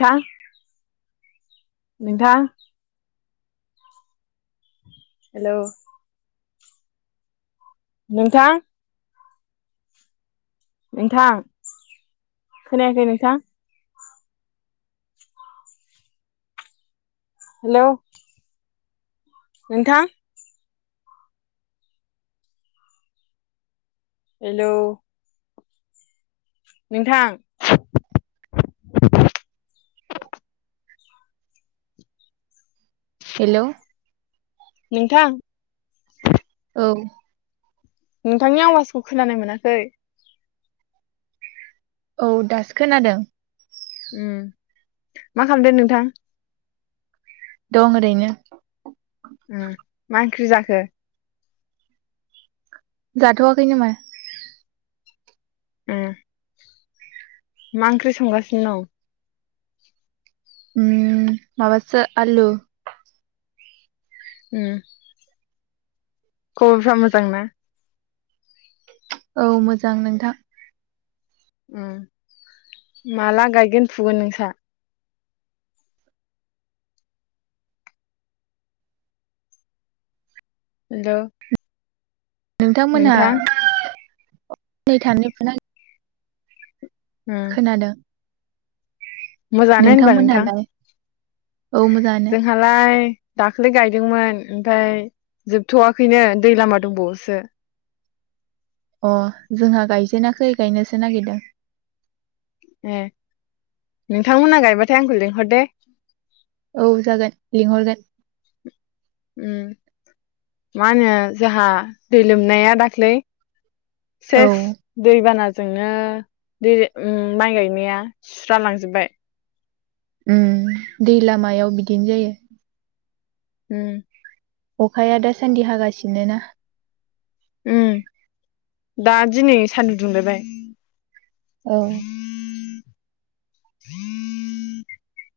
था नोंथा हेलौ नोंथां नोंथां खोनायाखै नोंथां? हेलौ नोंथां हेलौ नोंथां हेलौ नोंथां औ ओइ औ दासो खोनादों उम मा खालामदों नोंथां? दं ओरैनो । उम मा ओंख्रि जाखो? जाथ'वाखै नामा? उम, मा ओंख्रि संगासिनो दं? उम माबासो आलु। उम। खबरफ्रा मोजां ना? औ मोजां नोंथां। उम, माला गायगोन फुगोन नोंसा? हेल'। नोंथांमोनहा नै थांनि फुनो ना उम खोनादों। मोजाङानो होनबा नोंथां नोंथांमोनहालाय औ । मोजाङानो जोंहालाय दा दाख्लै गायदोंमोन ओमफ्राय जोबथ'वाखैनो दै लामा दंबावोसो। अ जोंहा गायजेनााखै गायनोसो नागिरदों। ए नोंथांमोना गायबाथाय आंखौ लिंहर दे। औ जागोन लिंहरगोन। उम मा होनो जोंहा दै लोमनाया दाख्लै औ सेस दैबाना जोंनो दै उम माइ गायनाया सुस्रा लांजोबबाय। उम दै लामायाव बिदिनो जायो। उम। अखाया दासान्दि हागासिनो ना? उम दा दिनै सानदुं दुंलायबाय। औ। [inaudible]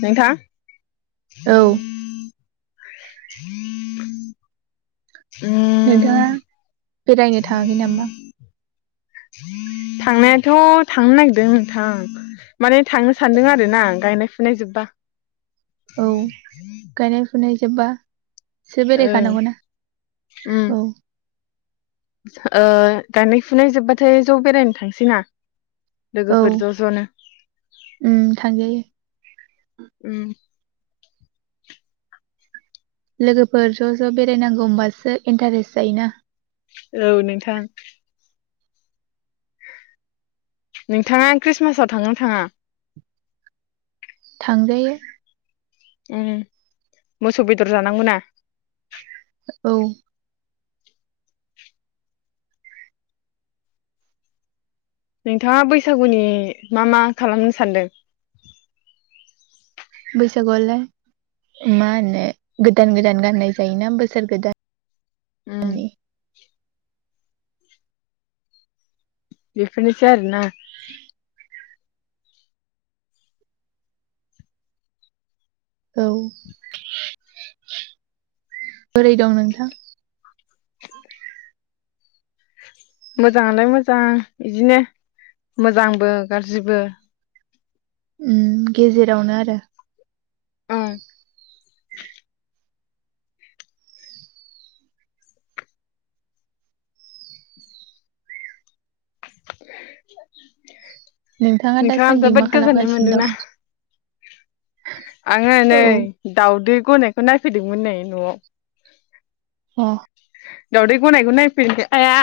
नोंथां औ [inaudible] [inaudible] [inaudible] उ [inaudible] नोंथाङा बेरायनो थाङाखै नामा? थांनायाथ' थांनो नागिरदों नोंथां माने थांनो सानदों आरो ना गायनाय फुनाय जोबबा। औ गायनाय फुनाय जोब्बा सो ओ बेरायखानांगौना उम औ। ओ गायनाय फुनाय जोबबाथाय ज' बेरायनो थांसै ना? लोगोफोर औ ज' ज'नो उम थांजायो। उम। लोगोफोर ज' ज' बेरायनांगौ होमबासो इन्टारेस्ट जायोना। औ नोंथां। नोंथाङा ख्रिस्टमासाव थांनो ना थाङा? थांजायो। उम मोसौ बेदर जानांगौ ना। औ नोंथाङा बैसागुनि मा मा खालामनो सानदों? बैसागुआवलाय मा होनो गोदान गोदान गाननाय जायोना बोसोर गोदान ओम बिफोरनोसै आरोना औ बोरै दं नोंथां? मोजाङालाय मोजां बिदिनो मोजांबो गाज्रिबो ओम गेजेरावनो आरो ओं नोंथाङा दासान्दि जोबोद मा गोजोननाय खालामगासिनो मोनदोंना दं? आङो नै औ दावदै गनायखौ नायफैदोंमोन नै न'आव औ दावदै गनायखौ नायफिनो आइया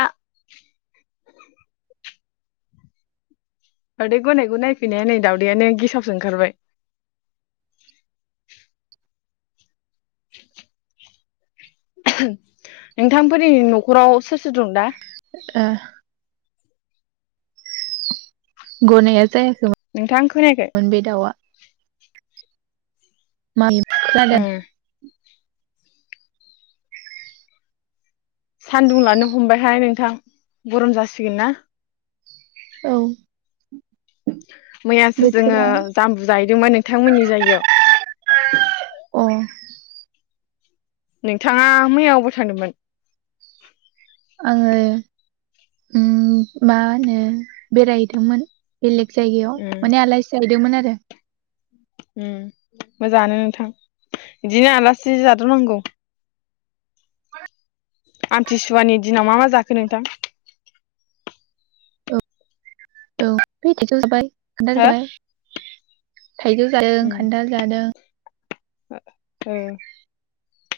दावदै गनायखौ नायफैनाया नै दाउदैआनो गेसावसो ओंखारबाय [inaudible] नोंथांफोरनि न'खराव सोर सोर दं दा? ओ गनाया जाया नोंथां खोनायाखै? [unintelligible] ओम सान्दुं लानो हमबायहाय नोंथां गरम जासिगोन ना? औ मैयासो जोङो बोथोरा जाम्बु जाहैदोंमोन नोंथांमोननि जायगायाव अ नोंथाङा मैया अबाव थांदोंमोन? आङो ओम मा होनो बेरायहदोंमोन बेलेग जायगायाव उम माने आलासि दोंमोन आरो। ओम मोजाङानो नोंथां बिदिनो आलासि जादाबनांगौ। आमथिसुवानि दिनाव मा मा जाखो नोंथां? औ-औ [unintelligible] खान्थाल हो जाबाय- थाइजौ जादों खान्थाल जादों। औ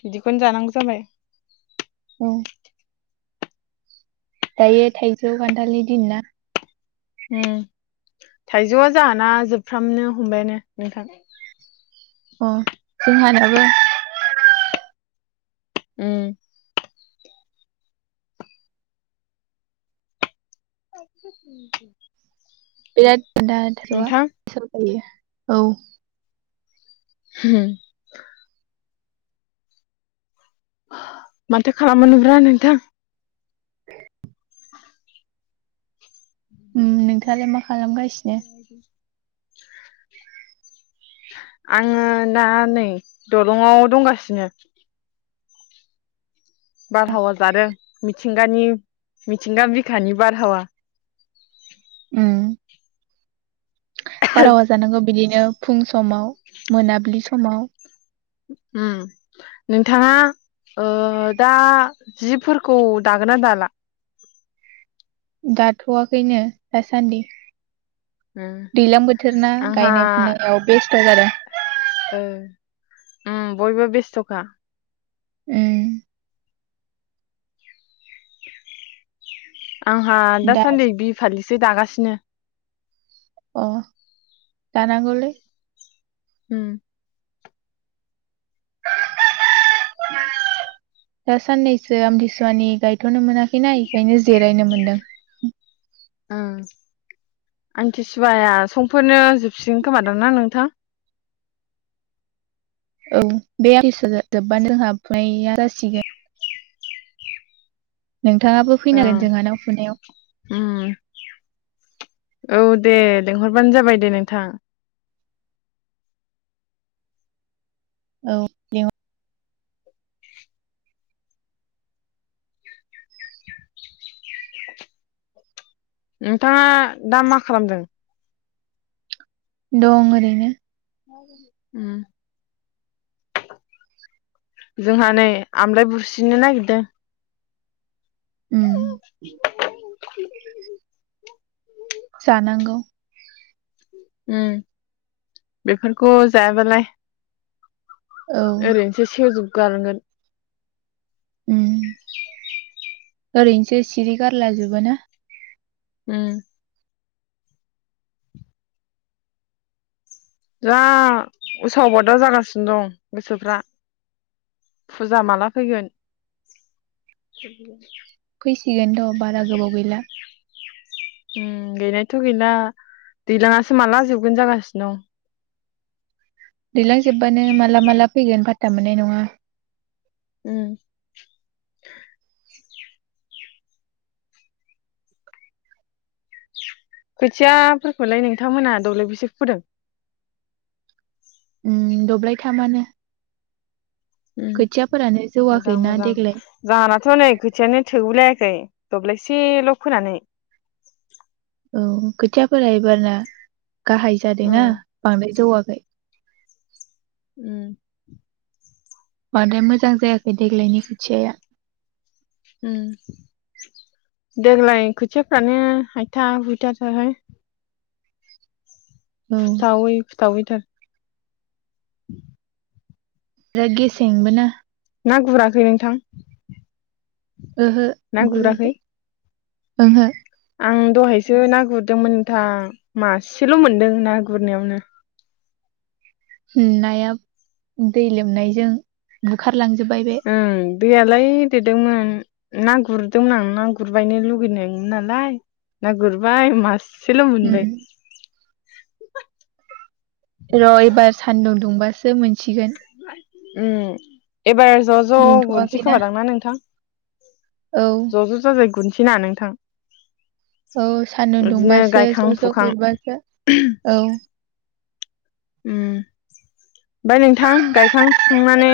बिदिखौनो जानांगौ जाबाय औ दायो थाइजौ खान्थालनि दिन ना ओम थाइजौआ जाहाना जोबफ्रामनो हमबायानो नोंथां अ जोंहानाबो उम [inaudible] बिरा नोंथां [unintelligible] औ होम माथो खालाम मोनोब्रा नोंथां औ नोंथां आलाय मा खालामगासिनो [inaudible] आङो दा नै दलंआव दंगासिनो बारहावा जादों मिथिंगानि मिथिंगा बिखानि बारहावा उम बारहावा जानांगौ बिदिनो फुं समाव मोनाबिलि समाव उम नोंथाङा दा जिफोरखौ दागोनना दाला दाथ'वाखैनो दासान्दि उम दैज्लां बोथोर ना आंहा गायनाय फुनायाव बेस्थ' जादों उम बयबो बेस्थ'खा उम [inaudible] आंहा दा दासान्दि बिहु फालि सो दागासिनो अ दानांगौलै हम दा साननैसो आमथिसुवानि गायथ'नो मोनाखैना बेखायनो जिरायनो मोनदों आमतिसुवाया समफोरनो जोबसिगोन खोमादां ना नोंथां औ बे आमथिसुवा जोब्बानो जोंहा फुनाया जासिगोन नोंथाङाबो फैनांगोन ओं जोंहानाव फुनायाव उम औ दे लिंहरबानो जाबाय दे नोंथां औ नोंथाङा दा मा खालामदों दं ओरैनो जोंहा नै आमलाय बुस्रिनो नागिरदों उम [inaudible] जानांगौ उम बेफोरखौ जायाबालाय औ ओरैनोसै सेवजो गारगोन ओरैनोसो सिरि गारला जोबोना। उम। जा उसाव बादाव जागासिनो दं गोसोफ्रा फुजा माला फैगोन। फैसिगोन र' बारा गोबाव गैला। उम गैनायथ' गैला दैलाङासो माला जोबगोन जागासिनो दं। दैलां जोबानो माला माला। फैगोन फाता मोननाय नङा। उम खोथियाफोरखौलाय नोंथांमोनहा दब्लाय बैसे फोदों। उम दब्लाय थामानो। मोजां मोजां देग्लाय जोहानाथ' नै खोथियानो थोगुलायाखै। दब्लायसेल' फोनानै। औ खोथियाफोरा एबार ना। गाहाय उम जादोंना बांद्राय जौवा [inaudible] उम बांद्राय मोजां जायाखै देग्लायनि खोथिया। देग्लाय खोथियाफ्रानो हायथा हायथा हुयथा थारहाय। औ [unintelligible] [unintelligible] [inaudible] जा गेसेंबोना। ना गुराखै नोंथां? ओहो गुराखै। ओहो ओं दहायसो ना गुरदोंमोन नोंथां मासेल' मोनदों ना गुरनायावनो। नाया दै लोमनायजों। ओंखारलांजोबबाय बे। ओं दैयालाय देरदोंमोन ना गुरदोंमोन आं ना गुरबायनो लुगैनाय नालाय ना गुरबाय मास सेल' मोनबाय। उम र' एबार सान्दुं दुंबा। सो मोन थिगोन। उम एबार ज' ज' गुरसै दुंथ'वाखैना खोमादांना नोंथां औ ज' ज' जाजाय गुरसै। [unintelligible] नोंथां। औ सान्दुं बिदिनो दुंबासो गायखां ज' ज' फुखां गुरबासो औ। उम ओमफ्राय नोंथां गायखां फुखांनानै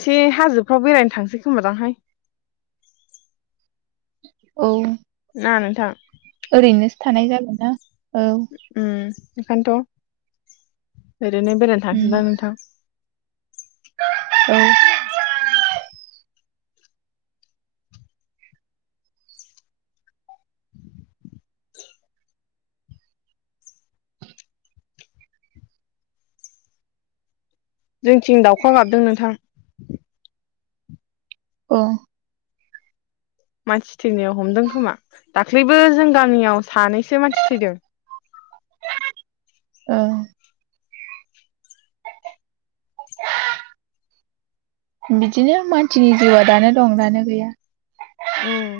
एसे हाजोफ्राव बेरायनो थांसै खोमादांहाय। औ। ना नोंथां। ओरैनोसो थानाय जागोन ना। औ उम। एखानथ'। ओरैनो बेरायनो उम थांसैदां नोंथां। औ [inaudible] [inaudible] जोंथिं दाउखा गाबदों नोंथां। अ। मानसि थैनायाव हमदों खोमा दाख्लैबो जों गामियाव सानैसो मानसि थैदों। ओ। बिदिनो मानसिनि जिउआ दानो दं दानो गैया। उम।